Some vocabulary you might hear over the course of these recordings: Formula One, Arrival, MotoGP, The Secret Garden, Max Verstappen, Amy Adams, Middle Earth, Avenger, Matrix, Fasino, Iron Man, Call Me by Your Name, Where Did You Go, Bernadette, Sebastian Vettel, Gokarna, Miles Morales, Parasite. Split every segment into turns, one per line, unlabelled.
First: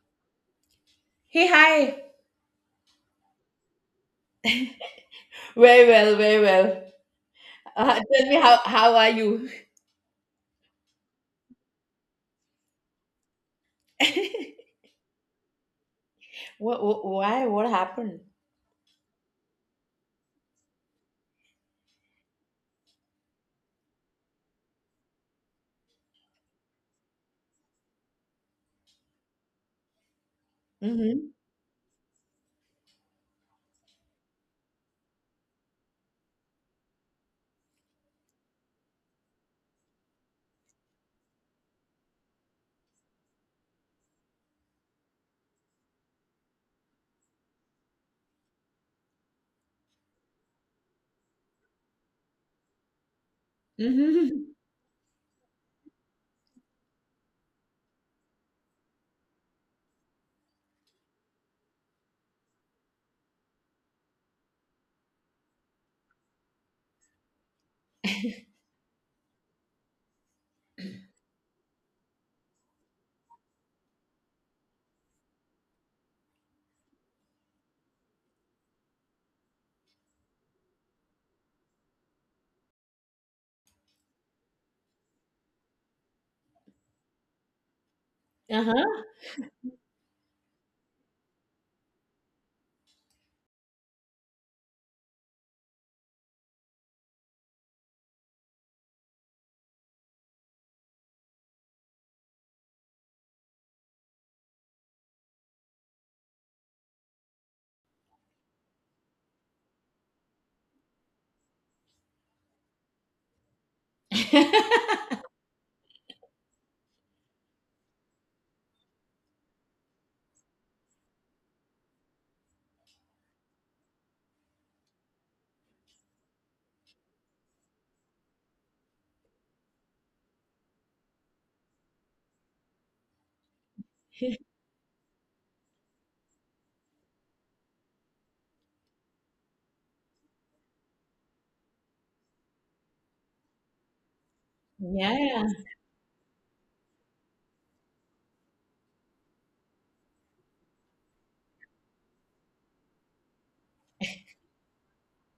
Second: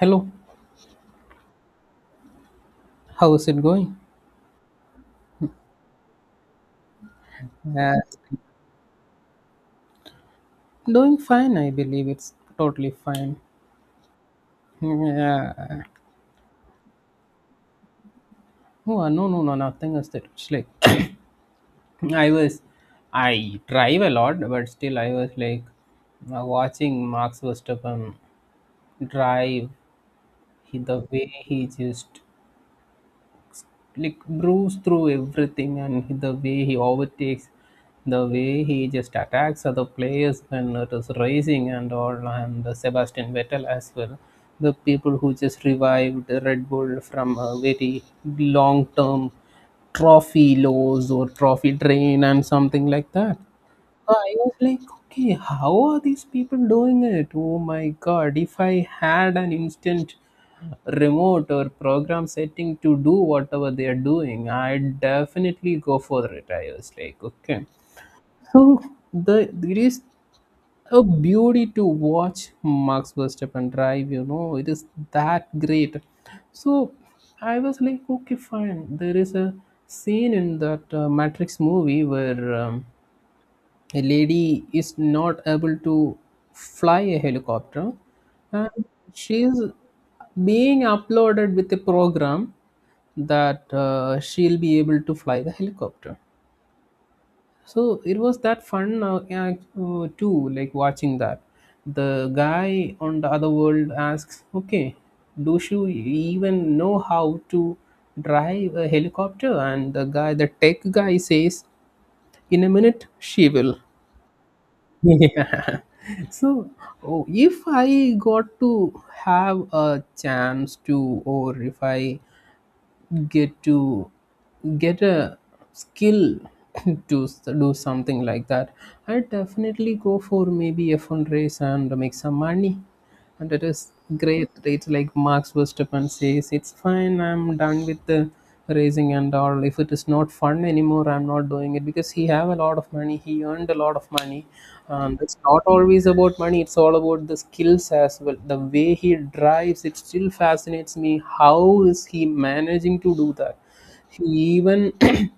Hello,
Hey, hi.
how is it going?
Very well, very well.
Uh,
Tell me how are you?
Doing fine, I believe it's totally fine. Yeah.
What, wh why? What happened?
Oh, no, no, no, nothing is that. It's like I was, I drive a lot, but still I was like watching Max Verstappen drive. The way
Mm-hmm.
he just like brews through everything, and the way he overtakes, the way he just attacks other players when it is racing and all. And Sebastian Vettel as well, the people who just revived Red Bull from a very long term trophy loss or trophy drain and something like that. I was
Mm-hmm.
like, okay, how are these people doing it? Oh my god, if I had an instant remote or program setting to do whatever they are doing, I definitely go for it. I was like, okay, so there is a beauty to watch Max Verstappen drive, you know. It is that great. So I was like, okay, fine, there is a scene in that Matrix movie where a lady is not able to fly a helicopter, and
Uh-huh.
she is being uploaded with a program that she'll be able to fly the helicopter. So it was that fun, yeah, too, like watching that. The guy on the other world asks, okay, do you even know how to drive a helicopter? And the guy, the tech guy, says in a minute she will. Yeah. So, oh, if I got to have a chance to, or if I get to get a skill to do something like that, I definitely go for maybe a fundraise and make some money. And it is great. It's like Max Verstappen says, it's fine, I'm done with the racing and all, if it is not fun anymore I'm not doing it, because he have a lot of money, he earned a lot of money. It's
Yeah.
not always about money, it's all about the skills as well. The way he drives, it still fascinates me. How is he managing to do that? He even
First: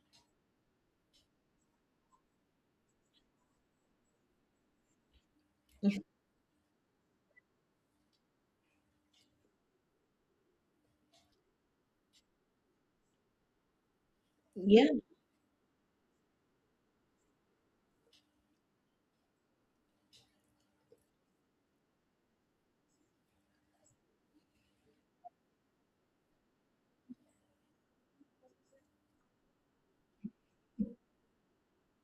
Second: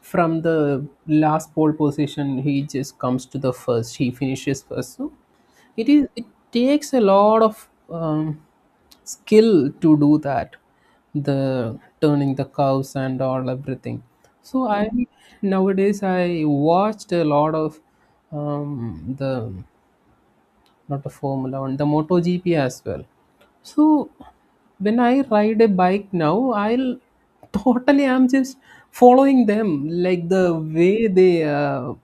from the last pole position he just comes to the first, he finishes first. So it
Yeah.
is, it takes a lot of skill to do that, the turning the cows and all, everything. So I,
Yeah.
nowadays I watched a lot of the, not a Formula One, the MotoGP as well. So when I ride a bike now, I'll totally I'm just following them, like the way they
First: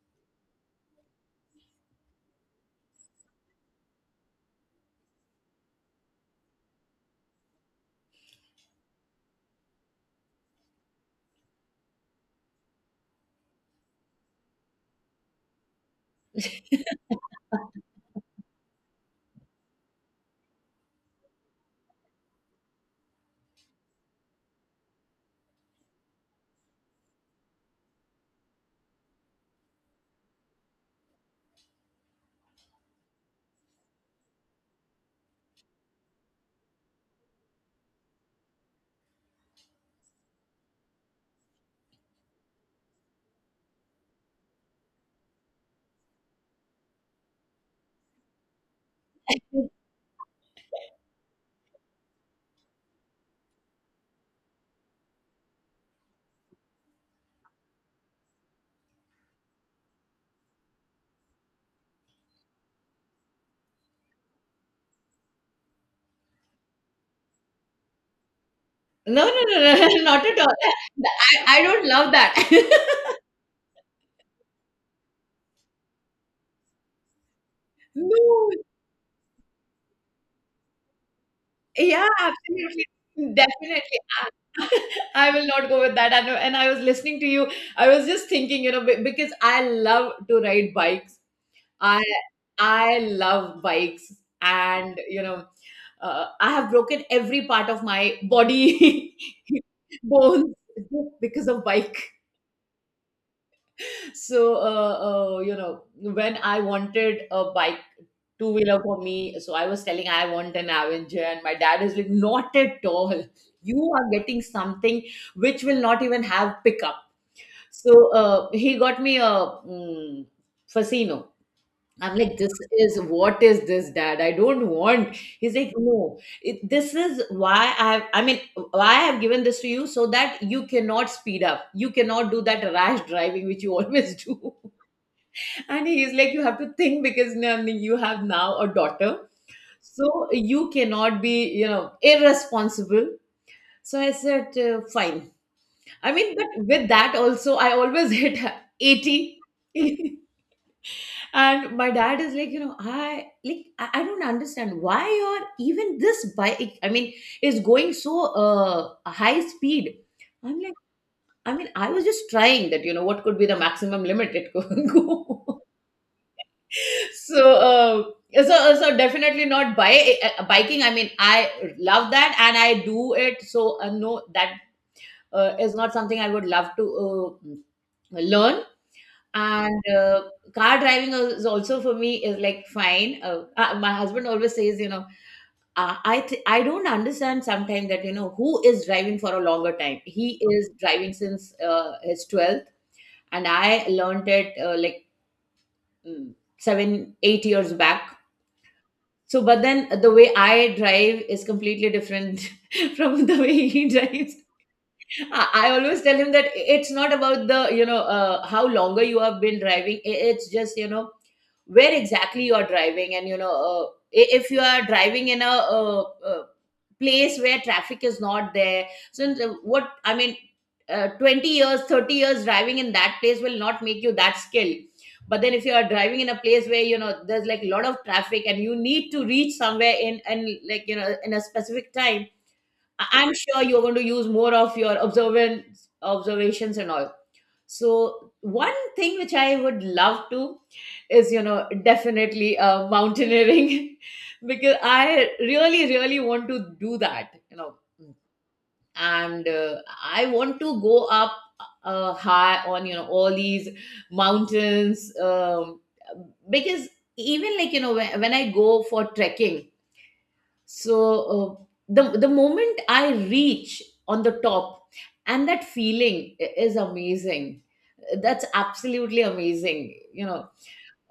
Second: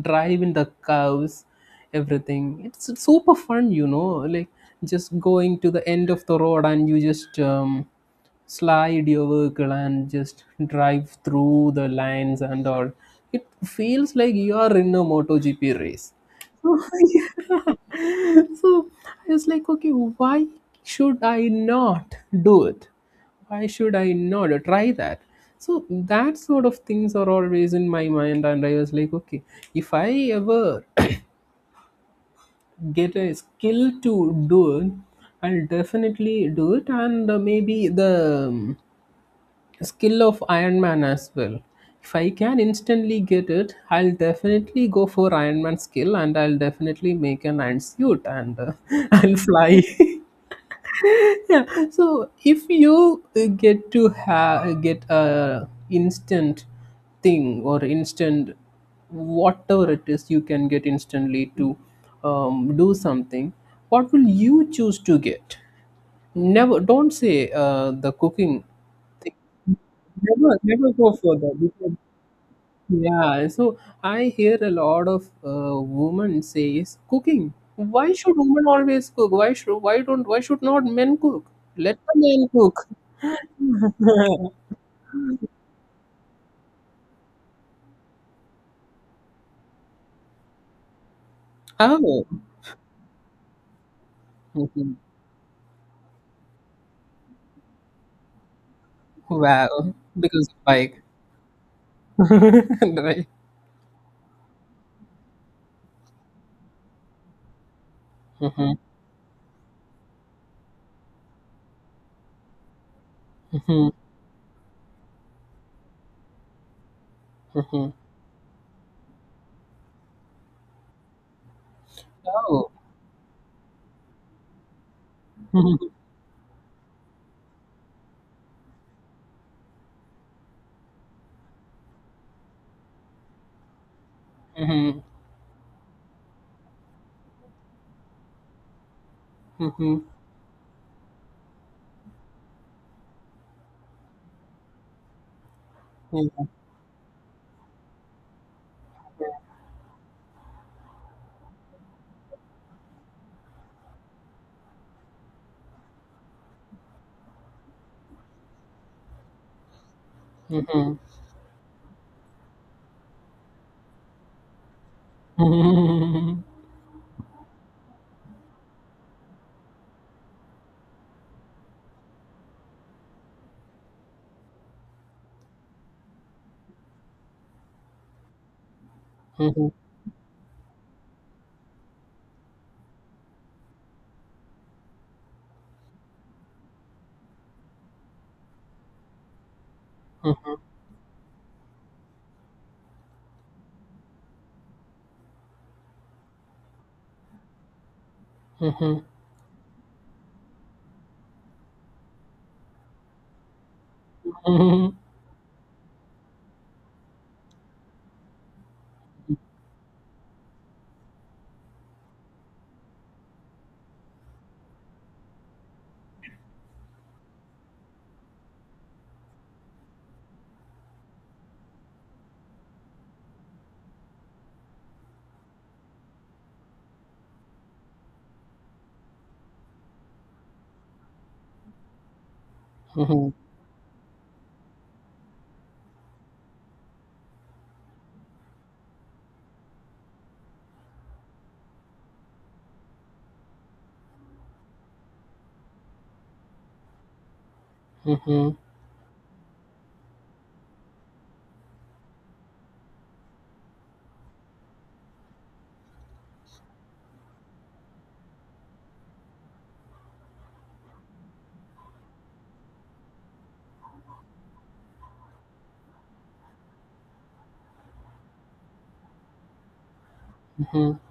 drive in the curves, everything. It's super fun, you know, like just going to the end of the road, and you just slide your vehicle and just drive through the lines and all. It feels like you are in a MotoGP race. So I was like, okay, why should I not do it? Why should I not try that? So that sort of things are always in my mind, and I was like, okay, if I ever get a skill to do it, I'll definitely do it. And maybe the skill of Iron Man as well. If I can instantly get it, I'll definitely go for Iron Man skill, and I'll definitely make an iron suit and I'll fly. Yeah. So if you get to get a instant thing or instant whatever it is you can get instantly to do something, what will you choose to get? Never don't say the cooking.
No, no, no, no, not at all.
Never, never go for
I don't
that.
love that.
Yeah. So I hear a lot of women say, "Cooking. Why should
No.
women always cook? Why should? Why don't? Why should not men cook? Let
Yeah,
the men
absolutely.
cook."
Definitely. I I will not go with that. And I was listening to you. I was just thinking, because I love to ride bikes. I
Oh.
I love bikes, and I have broken every part of my body
Wow. Because,
bones
like.
just because of bike. So when I wanted a bike two wheeler for me, so I was telling I want an Avenger, and my dad is like, not at all. You are getting something which will not even have pickup. So he got me a Fasino. I'm like, this is what is this, Dad? I don't want. He's like, no, this is why I mean, why I've given this to you so that you cannot speed up. You cannot do that rash driving which you always do. And he's like, you have to think because now you have now a daughter. So you cannot be irresponsible. So I said, fine. I mean, but with that also, I always hit 80. And my dad is like, I I don't understand why or even this bike, I mean, is going so high speed. I'm like, I mean, I was just trying that what could be the maximum limit it could go. So definitely not biking. I mean, I love that and I do it. So no, that is not something I would love to learn. And car driving is also for me is like fine. Uh, my husband always says, you know, I don't understand sometimes that, you know, who is driving for a longer time, he is driving since his 12th, and I learned it like 7 8 years back. So but then the way I drive is completely different from the way he drives. I always tell him that it's not about the how longer you have been driving. It's just, you know, where exactly you are driving, and if you are driving in a uh place where traffic is not there. Since what I mean, 20 years, 30 years driving in that place will not make you that skilled. But then if you are driving in a place where there's like a lot of traffic, and you need to reach somewhere in, and like in a specific time, I'm sure you're going to use more of your observance observations and all. So one thing which I would love to is definitely mountaineering because I really really want to do that and I want to go up high on all these mountains, because even like when I go for trekking. So uh, the moment I reach on the top, and that feeling is amazing. That's absolutely amazing you know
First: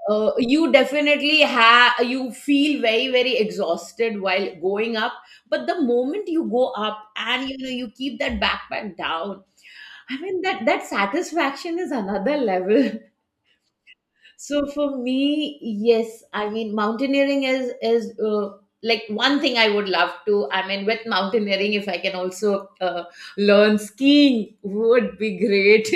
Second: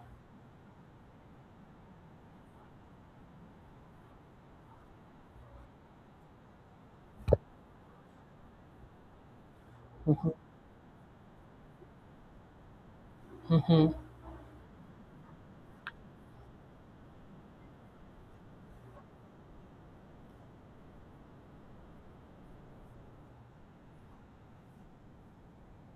uh, You definitely have you feel very very exhausted while going up, but the moment you go up, and you keep that backpack down, I
Oh.
mean, that satisfaction is another level.
Mhm,
So for me, yes, I mean, mountaineering is like one thing I would love to. I mean, with mountaineering, if I can also learn skiing, would be great.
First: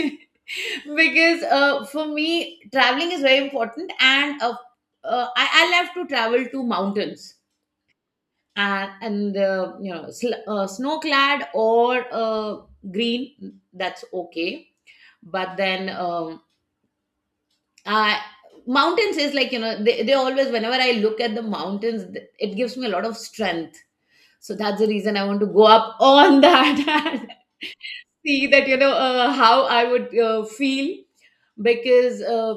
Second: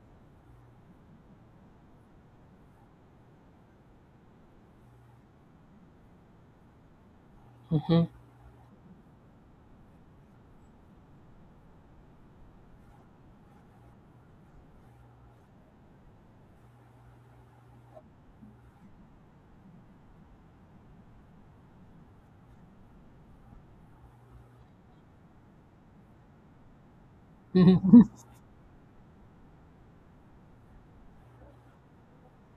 Because for me, traveling is very important, and I love to travel to mountains
mhm,
and snow clad or green. That's okay. But then uh, mountains is like, you know, they always, whenever I look at the mountains, it gives me a lot of strength. So that's the reason I want to go up on that.
mhm,
See that, how I would feel, because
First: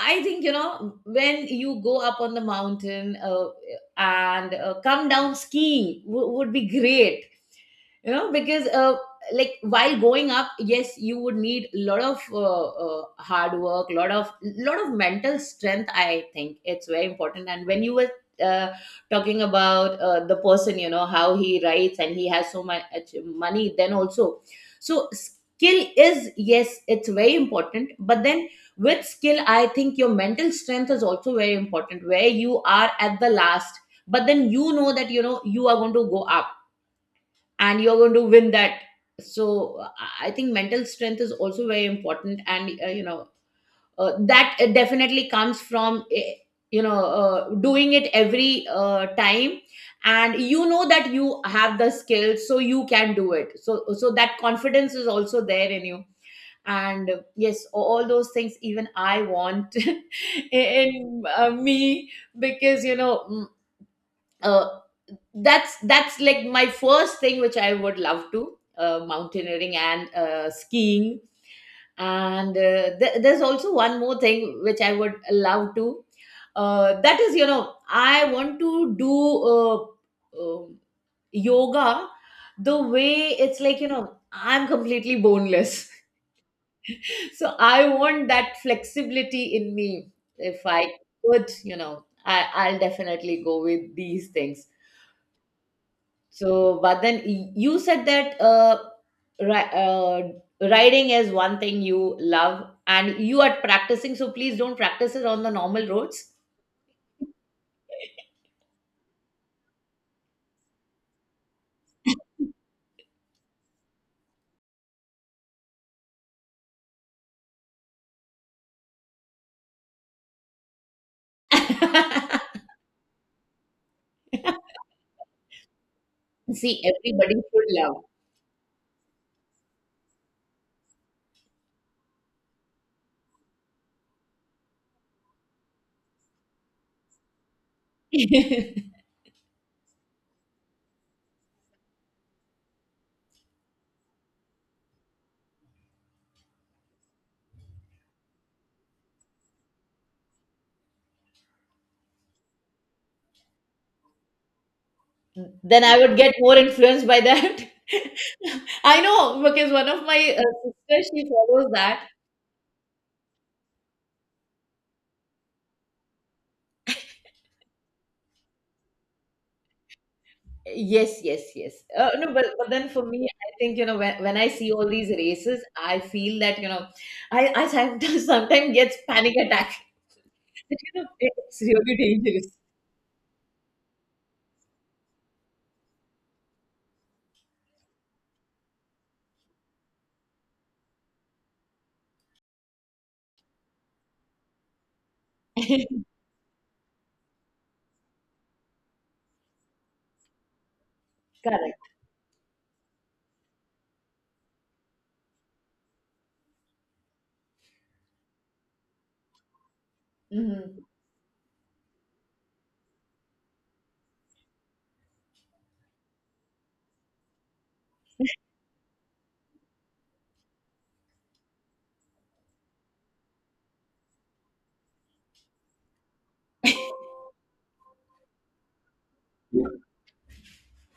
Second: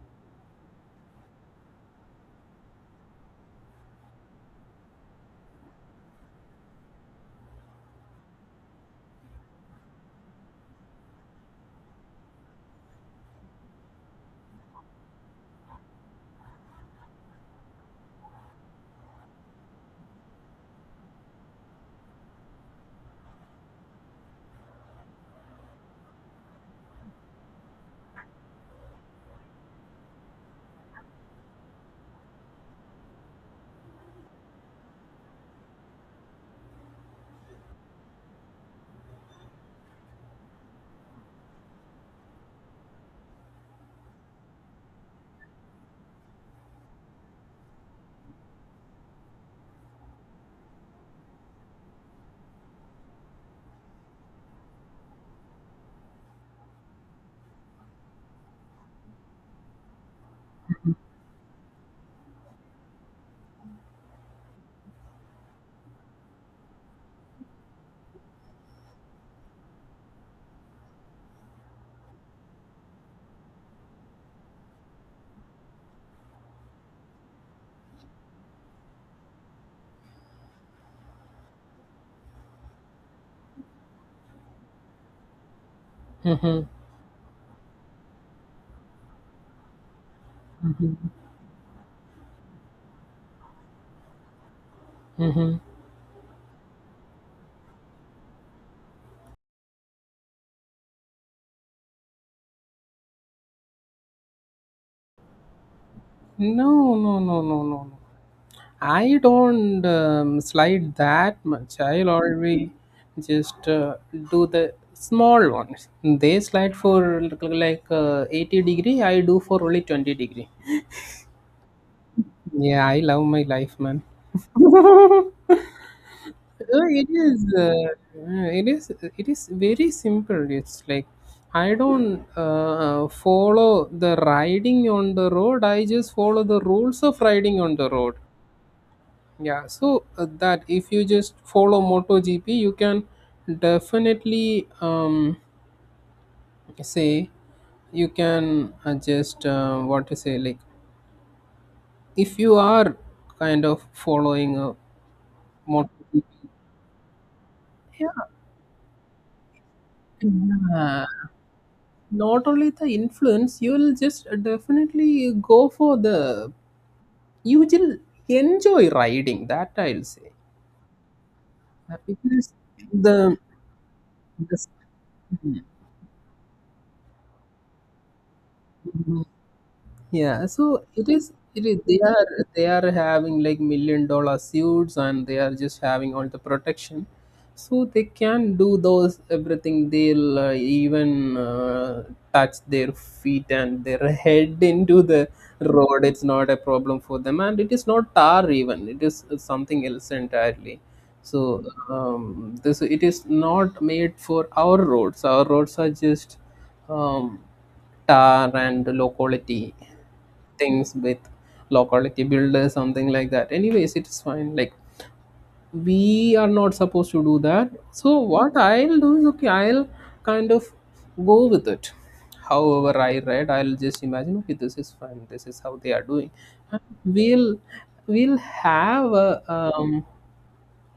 I think when you go up on the mountain and come down skiing, would be great, because like while going up, yes, you would need a lot of hard work, lot of mental strength. I think it's very important. And when you were uh, talking about the person, how he writes, and he has so much money, then also, so skill is, yes, it's very important, but then with skill, I think your mental strength is also very important where you are at the last, but then you know that you are going to go up, and you're going to win that. So I think mental strength is also very important. And that definitely comes from doing it every time. And you know that you have the skills, so you can do it, so that confidence is also there in you. And yes, all those things, even I want in me, because uh, that's like my first thing which I would love to, mountaineering and skiing. And there's also one more thing which I would love to, that is, I want to do uh, uh, yoga, the way it's like I'm completely boneless.
mhm,
So I want that flexibility in me. If I
mhm,
could, you know, I'll definitely go with these things.
mhm.
So, but then you said that ri- uh, riding is one thing you love and you are practicing. So please don't practice it on the normal roads.
No, no, no, no, no, no. I don't slide that much. I'll always just do the small ones. They slide for like 80 degree. I do for only 20 degree. Yeah, I love my life, man.
See,
It
everybody
is
should love.
it is it is very simple. It's like I don't follow the riding on the road, I just follow the rules of riding on the road. Yeah, so that if you just follow MotoGP you can definitely say, you can just what to say, like if you are kind of following a
Then I would
MotoGP.
get more influenced by that.
Yeah,
I know because one of my
yeah.
sisters, she follows that.
Not only the influence, you will just definitely go for the, you will enjoy riding that, I'll say.
Yes, yes, yes. Uh,
It
no, but,
is
but then for me,
the,
I think, when I see all these
the,
races, I feel that. I sometimes, sometimes gets panic attack.
yeah,
But,
so
you know,
it is.
it's
It is.
really
They are.
dangerous.
They are having like million dollar suits, and they are just having all the protection, so they can do those everything. They'll even touch their feet and their head into the road. It's not a problem for them, and it is not tar even. It is something else entirely. So
Correct.
this, it is not made for our roads. Our roads are just. Um, Tar and low quality
Hmm.
things with low quality builders, something like that. Anyways, it's fine. Like we are not supposed to do that. So what I'll do is, okay, I'll kind of go with it. However, I read, I'll just imagine, okay, this is fine. This is how they are doing. And we'll have a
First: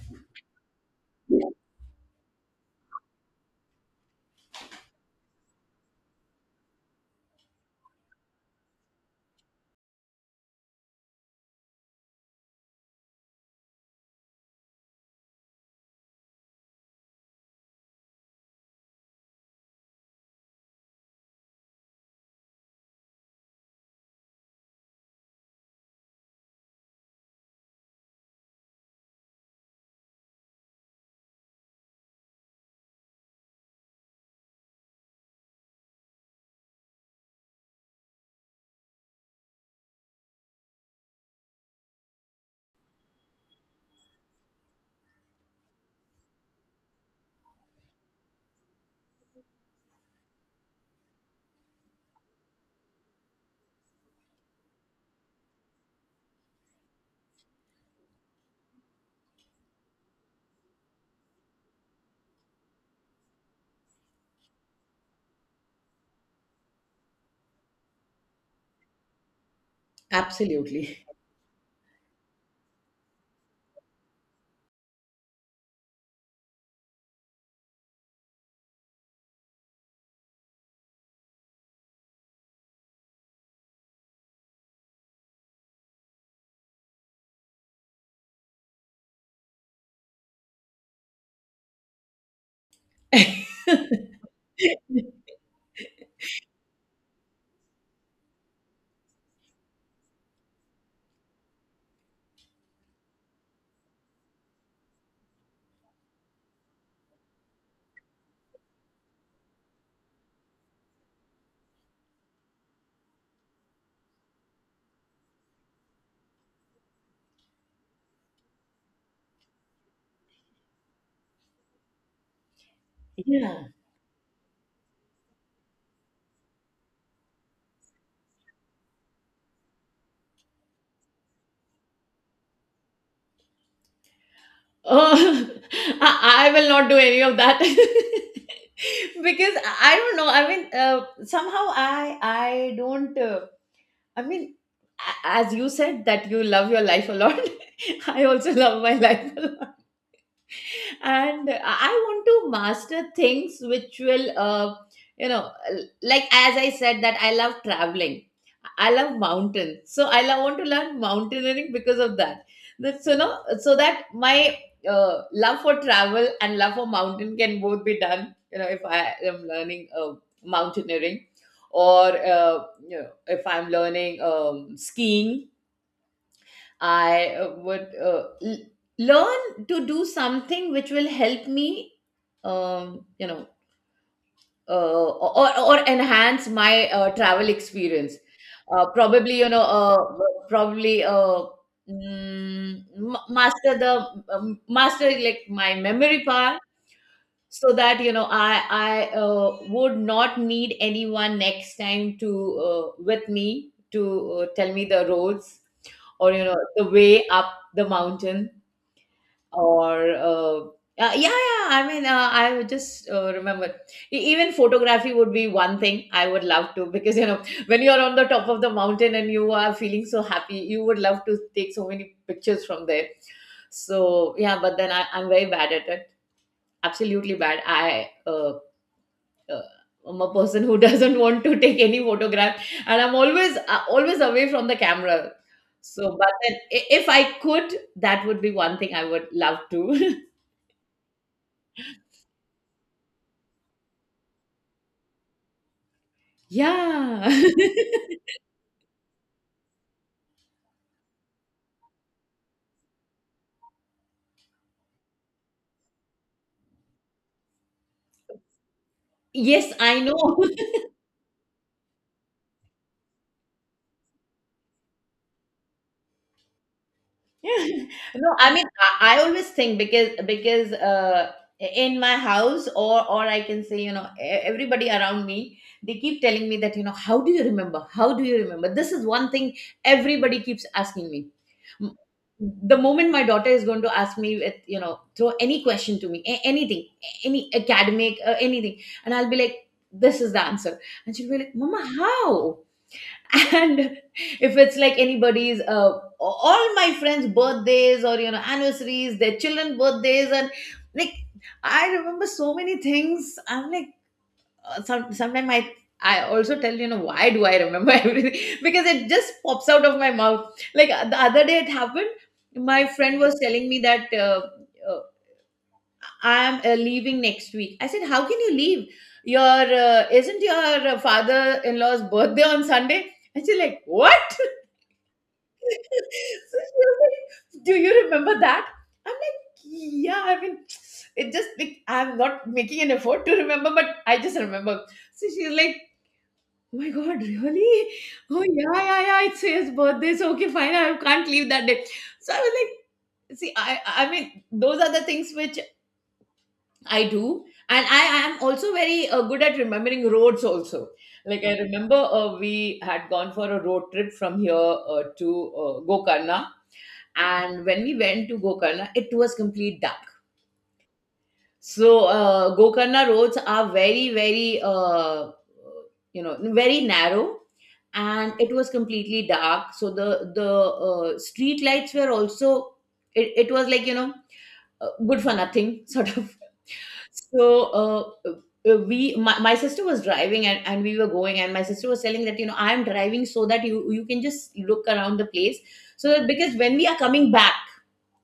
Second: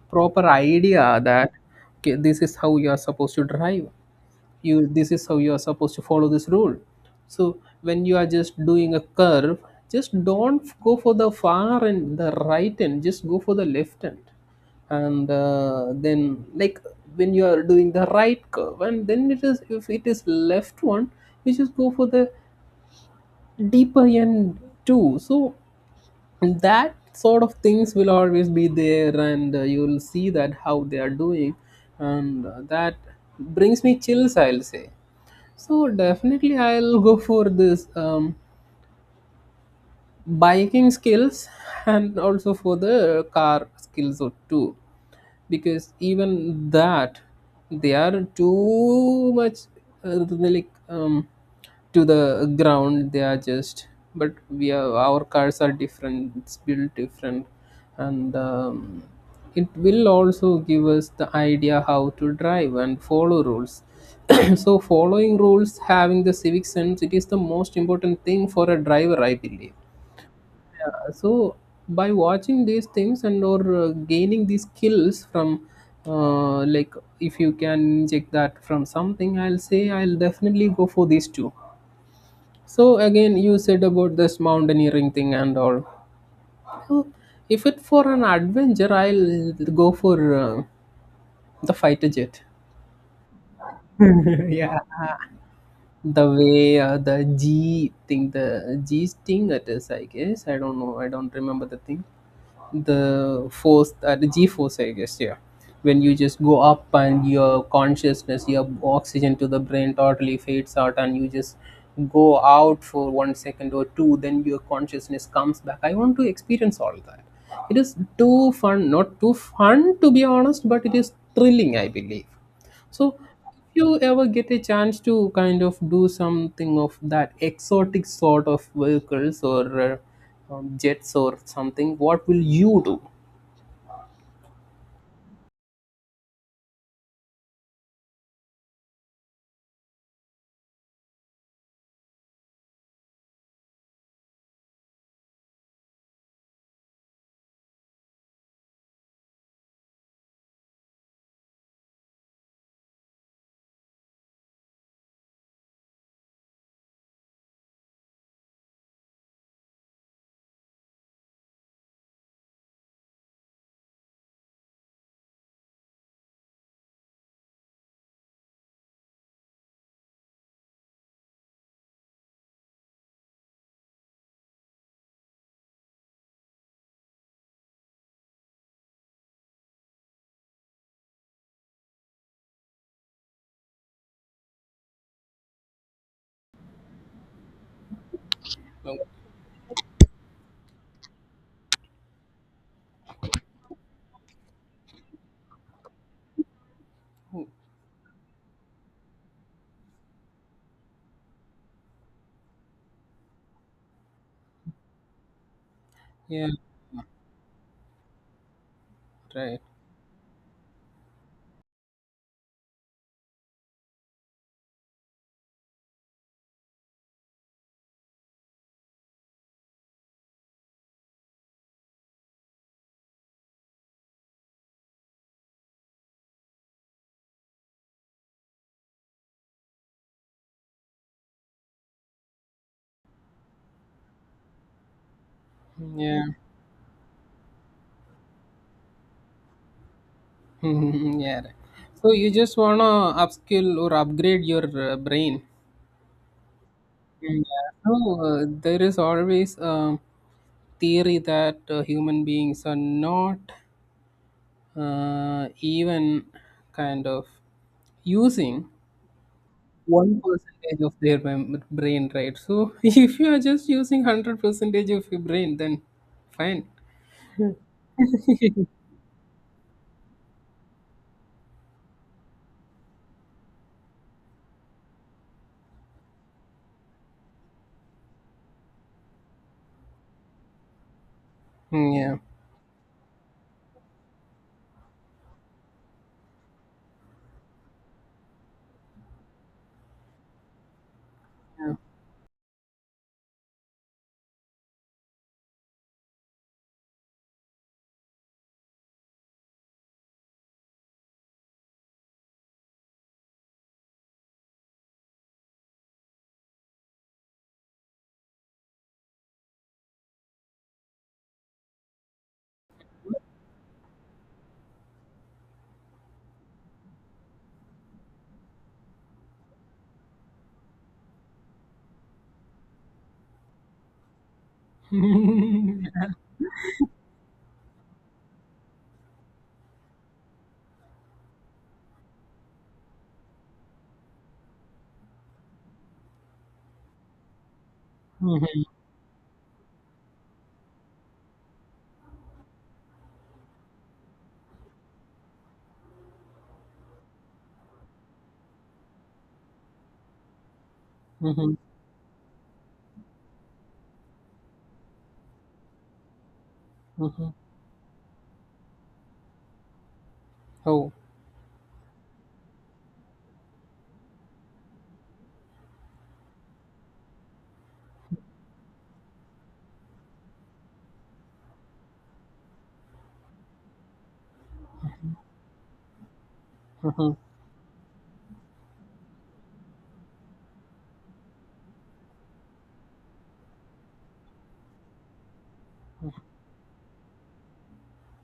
proper idea that okay, this is how you are supposed to drive. You, this is how you are supposed to follow this rule. So when you are just doing a curve, just don't go for the far end, the right end, just go for the left end. And then, like, when you are doing the right curve, and then it is, if it is left one, you just go for the deeper end too. So that sort of things will always be there, and you will see that how they are doing and that brings me chills, I'll say. So definitely, I'll go for this biking skills, and also for the car skills or too, because even that, they are too much like to the ground, they are just. But we are, our cars are different, it's built different. And it will also give us the idea how to drive and follow rules. So following rules, having the civic sense, it is the most important thing for a driver, I believe.
Absolutely.
So by watching these things and or gaining these skills from like, if you can check that from something, I'll say, I'll definitely go for these two. So again, you said about this mountaineering thing and all. So if it for an adventure, I'll go for the fighter jet. The way the G thing, the G sting it is, I guess. I don't know. I don't remember the thing. The force, the G force, I guess. Yeah, when you just go up and your consciousness, your oxygen to the brain totally fades out, and you just go out for 1 second or two, then your consciousness comes back. I want to experience all that. It is too fun, not too fun to be honest, but it is thrilling, I believe. So, if
Yeah.
you ever get a chance to kind of do something of that exotic sort of vehicles or jets or something, what will you do?
Oh, I will not do any of that. Because I don't know. I mean, somehow I don't. I mean, as you said that you love your life a lot. I also love my life a lot. And I want to master things which will you know like, as I said, that I love traveling. I love mountains, so I want to learn mountaineering because of that, so that my love for travel and love for mountain can both be done if I am learning mountaineering, or if I'm learning skiing. I would learn to do something which will help me, um, you know, uh, or enhance my travel experience,
Oh.
probably, probably mm, ma- master the master like my memory part, so that I would not need anyone next time to with me to tell me the roads, or
Yeah,
the way up the mountain,
right.
or yeah, yeah, I mean, I would just remember. Even photography would be one thing I would love to, because when you're on the top of the mountain and you are feeling so happy, you would love to take so many pictures from there. So, yeah, but then I'm very bad at it, absolutely bad. I uh, uh, i'm a person who doesn't want to take any photograph, and I'm always away from the camera. So
Yeah,
but then if I could, that would be one thing I would love to.
yeah. Right. So you just wanna upskill or upgrade your brain.
Yeah.
Yeah. So there is always a theory that human beings are not even kind of using
Yes, I
one
know.
percentage of their brain, right? So if you are just using 100 percentage of your brain, then fine.
No, I mean, I always think because in my house, or I can say, everybody around me, they keep telling me that, how do you remember? How do you remember? This is one thing everybody keeps asking me.
Mm,
M-
yeah.
The moment my daughter is going to ask me with, throw any question to me, anything, any academic, anything, and I'll be like, this is the answer. And she'll be like,
Yeah.
Mama, how? And if it's like anybody's all my friends birthdays or anniversaries, their children birthdays, and like, I remember so many things. I'm like, sometimes I also tell, you know, why do I remember everything, because it just pops out of my mouth. Like, the other day it happened. My friend was telling me that uh, I am leaving next week. I said, how can you leave your isn't your father-in-law's birthday on Sunday? And she's like, what? So she was like, do you remember that? I'm like, yeah, I mean, it just like I'm not making an effort to remember, but I just remember. So she's like, oh my god, really? Oh,
Mhm,
yeah, yeah, yeah. It's his birthday, so okay, fine. I can't leave that day. So I was like, see, I mean, those are the things which I do. And I am also very good at remembering roads also. Like,
mhm,
I remember we had gone for a road trip from here to Gokarna.
mhm.
And when we went to Gokarna, it was complete dark.
Oh.
So Gokarna roads are very, very, very narrow, and it was completely dark. So the street lights were also. It was like, good for nothing sort of.
Mhm,
So we my sister was driving, and we were going, and my sister was telling that I'm driving so that you can just look around the place, so that because when we are coming back,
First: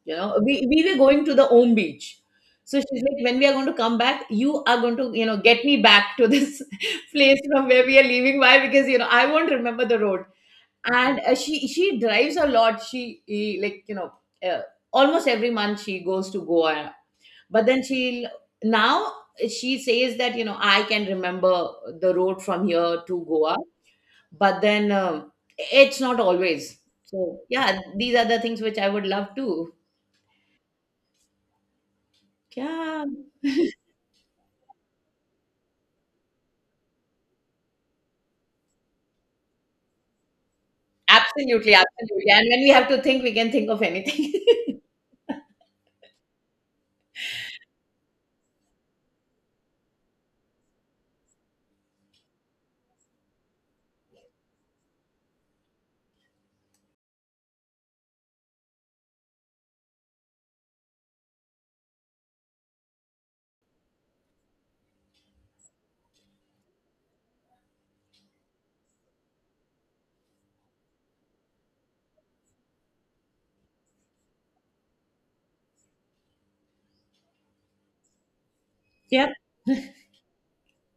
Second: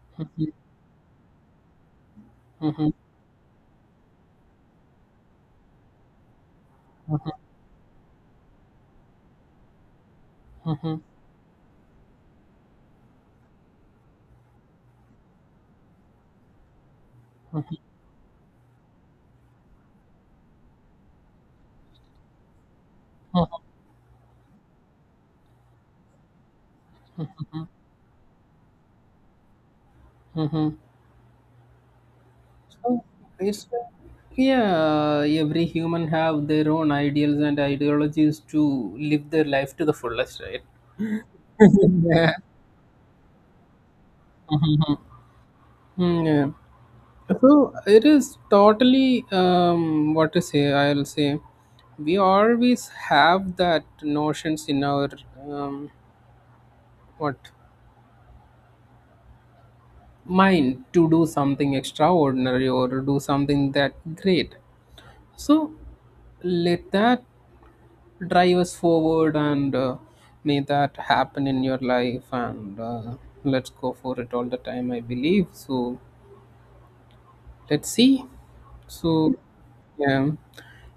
you know, we were going to the own beach. So
mhm,
she's like, when we are going to come back, you are going to get me back to this place from where we are leaving. Why? Because I won't remember the road.
mhm,
And she drives a lot. She like, you know uh, almost every month she goes to Goa. But then now she says that I can remember the road from here to Goa.
mhm.
But then it's not always. So,
Mhm,
yeah, these are the things which I would love to.
mhm. So
Yeah.
it's yeah. Every human have their own ideals and ideologies to live their life to the fullest, right?
Absolutely, absolutely.
Yeah.
And when we have to think, we can think of anything.
Mhm. Yeah. So it is totally what to say. I'll say we always have that notions in our um, what mind to do something extraordinary or do something that great. So let that drive us forward, and may that happen in your life, and let's go for it all the time, I believe so. Let's see.
Yep.
So yeah.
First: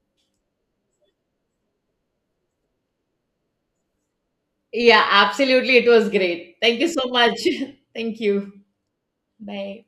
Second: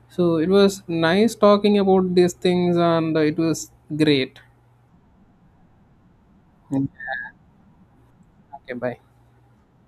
So it was nice talking about these things, and it was great.
Yeah, absolutely. It was great. Thank you
Mm.
so much. Thank you.
Okay, bye.
Bye.